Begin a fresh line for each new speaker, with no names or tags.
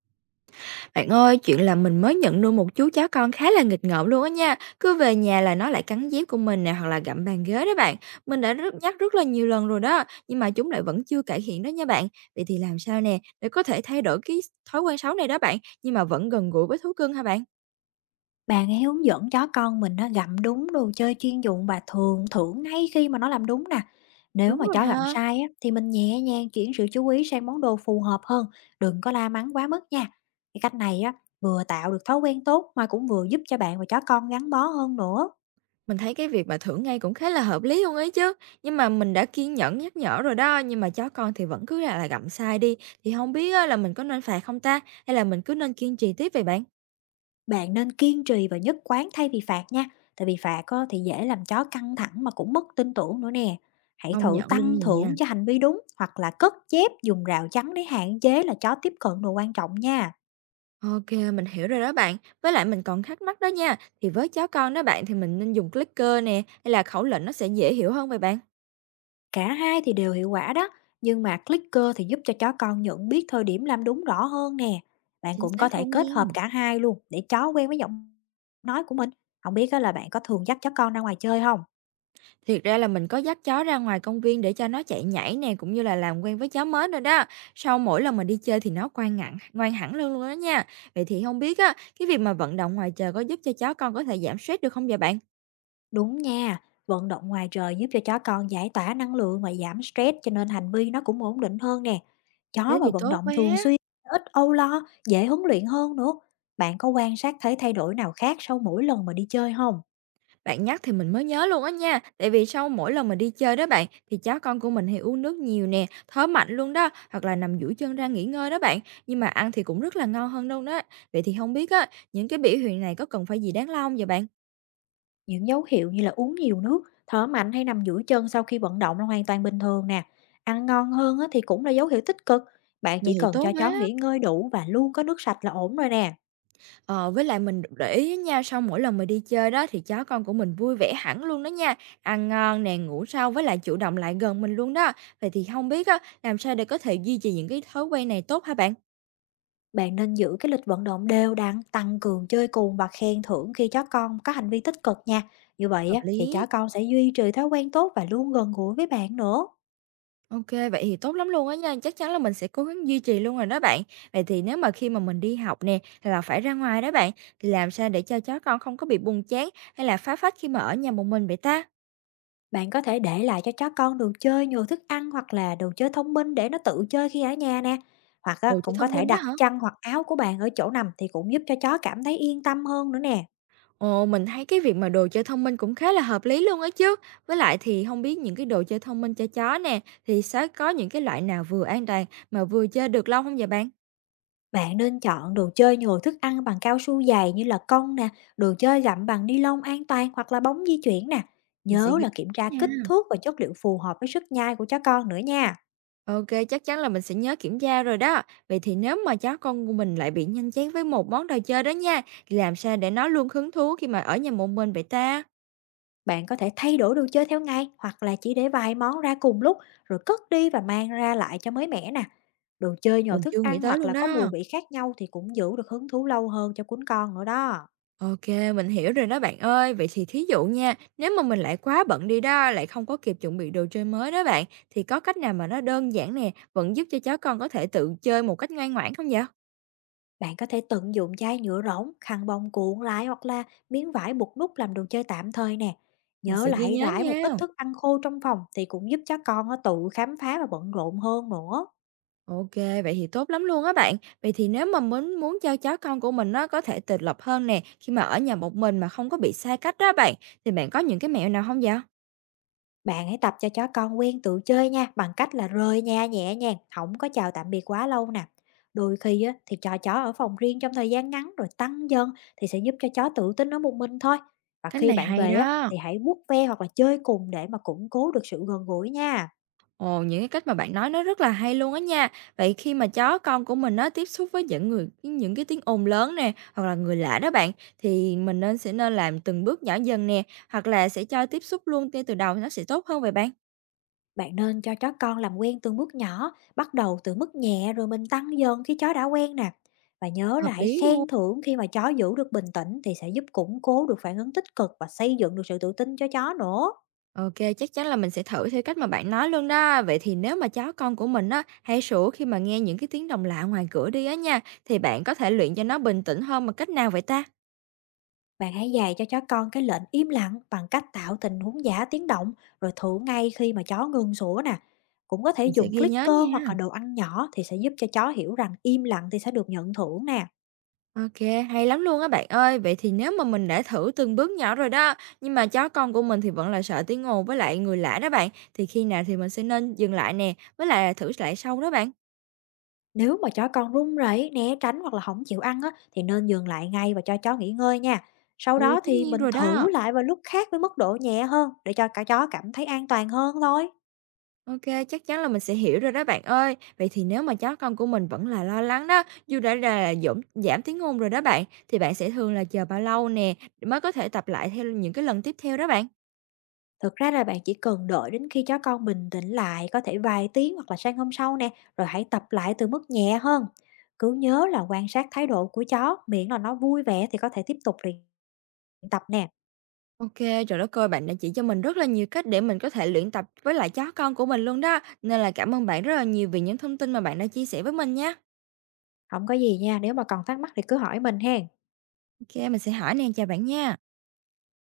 Bạn ơi, chuyện là mình mới nhận nuôi một chú chó con khá là nghịch ngợm luôn á nha. Cứ về nhà là nó lại cắn dép của mình nè, hoặc là gặm bàn ghế đó bạn. Mình đã rất nhắc rất là nhiều lần rồi đó, nhưng mà chúng lại vẫn chưa cải thiện đó nha bạn. Vậy thì làm sao nè để có thể thay đổi cái thói quen xấu này đó bạn, nhưng mà vẫn gần gũi với thú cưng hả bạn?
Bạn ấy hướng dẫn chó con mình nó gặm đúng đồ chơi chuyên dụng và thường thưởng ngay khi mà nó làm đúng nè. Nếu
Đúng
mà
rồi
chó gặm
ha.
sai á, thì mình nhẹ nhàng chuyển sự chú ý sang món đồ phù hợp hơn, đừng có la mắng quá mức nha. Cái cách này á, vừa tạo được thói quen tốt mà cũng vừa giúp cho bạn và chó con gắn bó hơn nữa.
Mình thấy cái việc mà thưởng ngay cũng khá là hợp lý không ấy chứ. Nhưng mà mình đã kiên nhẫn nhắc nhở rồi đó, nhưng mà chó con thì vẫn cứ là gặm sai đi. Thì không biết á, là mình có nên phạt không ta, hay là mình cứ nên kiên trì tiếp vậy bạn?
Bạn nên kiên trì và nhất quán thay vì phạt nha, tại vì phạt á, thì dễ làm chó căng thẳng mà cũng mất tin tưởng nữa nè. Hãy
Công
thử
nhận luôn
tăng
nhỉ.
thưởng cho hành vi đúng hoặc là cất chép dùng rào chắn để hạn chế là chó tiếp cận đồ quan trọng nha.
OK, mình hiểu rồi đó bạn. Với lại mình còn thắc mắc đó nha, thì với cháu con đó bạn thì mình nên dùng clicker nè, hay là khẩu lệnh nó sẽ dễ hiểu hơn vậy bạn?
Cả hai thì đều hiệu quả đó, nhưng mà clicker thì giúp cho chó con nhận biết thời điểm làm đúng rõ hơn nè. Bạn
Chính
cũng có
xác
thể
luôn
kết hợp
nha.
cả hai luôn để chó quen với giọng nói của mình. Không biết á là bạn có thường dắt chó con ra ngoài chơi không?
Thiệt ra là mình có dắt chó ra ngoài công viên để cho nó chạy nhảy nè, cũng như là làm quen với chó mới rồi đó. Sau mỗi lần mà đi chơi thì nó ngoan ngặn, ngoan hẳn luôn luôn đó nha. Vậy thì không biết á, cái việc mà vận động ngoài trời có giúp cho chó con có thể giảm stress được không vậy bạn?
Đúng nha, vận động ngoài trời giúp cho chó con giải tỏa năng lượng và giảm stress cho nên hành vi nó cũng ổn định hơn nè. Chó
Thế
mà
thì
vận
tốt
động
quá.
thường xuyên, ít âu lo, dễ huấn luyện hơn nữa. Bạn có quan sát thấy thay đổi nào khác sau mỗi lần mà đi chơi không?
Bạn nhắc thì mình mới nhớ luôn á nha, tại vì sau mỗi lần mà đi chơi đó bạn, thì chó con của mình hay uống nước nhiều nè, thở mạnh luôn đó, hoặc là nằm duỗi chân ra nghỉ ngơi đó bạn, nhưng mà ăn thì cũng rất là ngon hơn đâu đó. Vậy thì không biết á, những cái biểu hiện này có cần phải gì đáng lo không vậy bạn?
Những dấu hiệu như là uống nhiều nước, thở mạnh hay nằm duỗi chân sau khi vận động là hoàn toàn bình thường nè. Ăn ngon hơn á, thì cũng là dấu hiệu tích cực. Bạn
Vậy
chỉ
thì
cần
tốt
cho chó
quá.
nghỉ ngơi đủ và luôn có nước sạch là ổn rồi nè.
Ờ, với lại mình để ý á nha, sau mỗi lần mà đi chơi đó thì chó con của mình vui vẻ hẳn luôn đó nha, ăn ngon nè, ngủ sâu với lại chủ động lại gần mình luôn đó. Vậy thì không biết á, làm sao để có thể duy trì những cái thói quen này tốt hả bạn?
Bạn nên giữ cái lịch vận động đều đặn, tăng cường chơi cùng và khen thưởng khi chó con có hành vi tích cực nha. Như vậy
Hợp
á, thì chó
lý.
con sẽ duy trì thói quen tốt và luôn gần gũi với bạn nữa.
OK, vậy thì tốt lắm luôn á nha, chắc chắn là mình sẽ cố gắng duy trì luôn rồi đó bạn. Vậy thì nếu mà khi mà mình đi học nè, hay là phải ra ngoài đó bạn, thì làm sao để cho chó con không có bị buồn chán hay là phá phách khi mà ở nhà một mình vậy ta?
Bạn có thể để lại cho chó con đồ chơi nhồi thức ăn hoặc là đồ chơi thông minh để nó tự chơi khi ở nhà nè. Hoặc
Đồ
á,
chơi
cũng có
thông
thể
minh đó
đặt
hả?
chăn hoặc áo của bạn ở chỗ nằm thì cũng giúp cho chó cảm thấy yên tâm hơn nữa nè.
Ồ, mình thấy cái việc mà đồ chơi thông minh cũng khá là hợp lý luôn á chứ. Với lại thì không biết những cái đồ chơi thông minh cho chó nè, thì sẽ có những cái loại nào vừa an toàn mà vừa chơi được lâu không vậy bạn?
Bạn nên chọn đồ chơi nhồi thức ăn bằng cao su dày như là cong nè, đồ chơi gặm bằng ni lông an toàn hoặc là bóng di chuyển nè.
Mình sẽ
Nhớ
ghi
là kiểm tra
nha.
kích thước và chất liệu phù hợp với sức nhai của chó con nữa nha.
OK, chắc chắn là mình sẽ nhớ kiểm tra rồi đó. Vậy thì nếu mà cháu con của mình lại bị nhanh chán với một món đồ chơi đó nha, thì làm sao để nó luôn hứng thú khi mà ở nhà một mình vậy ta?
Bạn có thể thay đổi đồ chơi theo ngày hoặc là chỉ để vài món ra cùng lúc, rồi cất đi và mang ra lại cho mới mẻ nè. Đồ chơi nhồi
Mình
thức
chưa nghĩ
ăn
tới
hoặc
luôn
là có mùi
đó.
vị khác nhau thì cũng giữ được hứng thú lâu hơn cho cuốn con nữa đó.
OK, mình hiểu rồi đó bạn ơi. Vậy thì thí dụ nha, nếu mà mình lại quá bận đi đó, lại không có kịp chuẩn bị đồ chơi mới đó bạn, thì có cách nào mà nó đơn giản nè, vẫn giúp cho cháu con có thể tự chơi một cách ngoan ngoãn không vậy?
Bạn có thể tận dụng chai nhựa rỗng, khăn bông cuộn lại hoặc là miếng vải buộc nút làm đồ chơi tạm thời nè.
Mình
Nhớ
sẽ ghi
lại
nhớ
rải một ít
nha.
thức ăn khô trong phòng thì cũng giúp cho con nó tự khám phá và bận rộn hơn nữa.
OK, vậy thì tốt lắm luôn á bạn. Vậy thì nếu mà muốn muốn cho cháu con của mình nó có thể tự lập hơn nè, khi mà ở nhà một mình mà không có bị xa cách đó bạn, thì bạn có những cái mẹo nào không vậy?
Bạn hãy tập cho chó con quen tự chơi nha, bằng cách là rời nhà nhẹ nhàng, không có chào tạm biệt quá lâu nè. Đôi khi á, thì cho chó ở phòng riêng trong thời gian ngắn rồi tăng dần thì sẽ giúp cho chó tự tin ở một mình thôi. Và
Cách
khi
này
bạn
hay
về á,
đó.
thì hãy vuốt ve hoặc là chơi cùng để mà củng cố được sự gần gũi nha.
Ồ, những cái cách mà bạn nói nó rất là hay luôn á nha. Vậy khi mà chó con của mình nó tiếp xúc với những người những cái tiếng ồn lớn nè, hoặc là người lạ đó bạn, thì mình sẽ nên làm từng bước nhỏ dần nè, hoặc là sẽ cho tiếp xúc luôn ngay từ đầu thì nó sẽ tốt hơn vậy bạn?
Bạn nên cho chó con làm quen từng bước nhỏ, bắt đầu từ mức nhẹ rồi mình tăng dần khi chó đã quen nè. Và nhớ
Hợp
là hãy
lý luôn.
khen thưởng khi mà chó giữ được bình tĩnh thì sẽ giúp củng cố được phản ứng tích cực và xây dựng được sự tự tin cho chó nữa.
OK, chắc chắn là mình sẽ thử theo cách mà bạn nói luôn đó. Vậy thì nếu mà chó con của mình á, hay sủa khi mà nghe những cái tiếng động lạ ngoài cửa đi á nha, thì bạn có thể luyện cho nó bình tĩnh hơn bằng cách nào vậy ta?
Bạn hãy dạy cho chó con cái lệnh im lặng bằng cách tạo tình huống giả tiếng động, rồi thử ngay khi mà chó ngừng sủa nè. Cũng có thể
Mình sẽ
dùng
ghi nhớ
clicker hoặc
nha.
là đồ ăn nhỏ thì sẽ giúp cho chó hiểu rằng im lặng thì sẽ được nhận thưởng nè.
OK, hay lắm luôn á bạn ơi. Vậy thì nếu mà mình đã thử từng bước nhỏ rồi đó, nhưng mà chó con của mình thì vẫn là sợ tiếng ồn với lại người lạ đó bạn, thì khi nào thì mình sẽ nên dừng lại nè, với lại là thử lại sau đó bạn.
Nếu mà chó con run rẩy, né tránh hoặc là không chịu ăn á, thì nên dừng lại ngay và cho chó nghỉ ngơi nha. Sau
Ừ,
đó
tất
thì
nhiên
mình
rồi đó.
thử lại vào lúc khác với mức độ nhẹ hơn để cho cả chó cảm thấy an toàn hơn thôi.
OK, chắc chắn là mình sẽ hiểu rồi đó bạn ơi. Vậy thì nếu mà chó con của mình vẫn là lo lắng đó, dù đã là giảm giảm tiếng Hung rồi đó bạn, thì bạn sẽ thường là chờ bao lâu nè, mới có thể tập lại theo những cái lần tiếp theo đó bạn?
Thực ra là bạn chỉ cần đợi đến khi chó con bình tĩnh lại, có thể vài tiếng hoặc là sáng hôm sau nè, rồi hãy tập lại từ mức nhẹ hơn. Cứ nhớ là quan sát thái độ của chó, miễn là nó vui vẻ thì có thể tiếp tục luyện tập nè.
OK, trời đất ơi, bạn đã chỉ cho mình rất là nhiều cách để mình có thể luyện tập với lại chó con của mình luôn đó. Nên là cảm ơn bạn rất là nhiều vì những thông tin mà bạn đã chia sẻ với mình nhé.
Không có gì nha, nếu mà còn thắc mắc thì cứ hỏi mình hen.
OK, mình sẽ hỏi nè, chào bạn nha.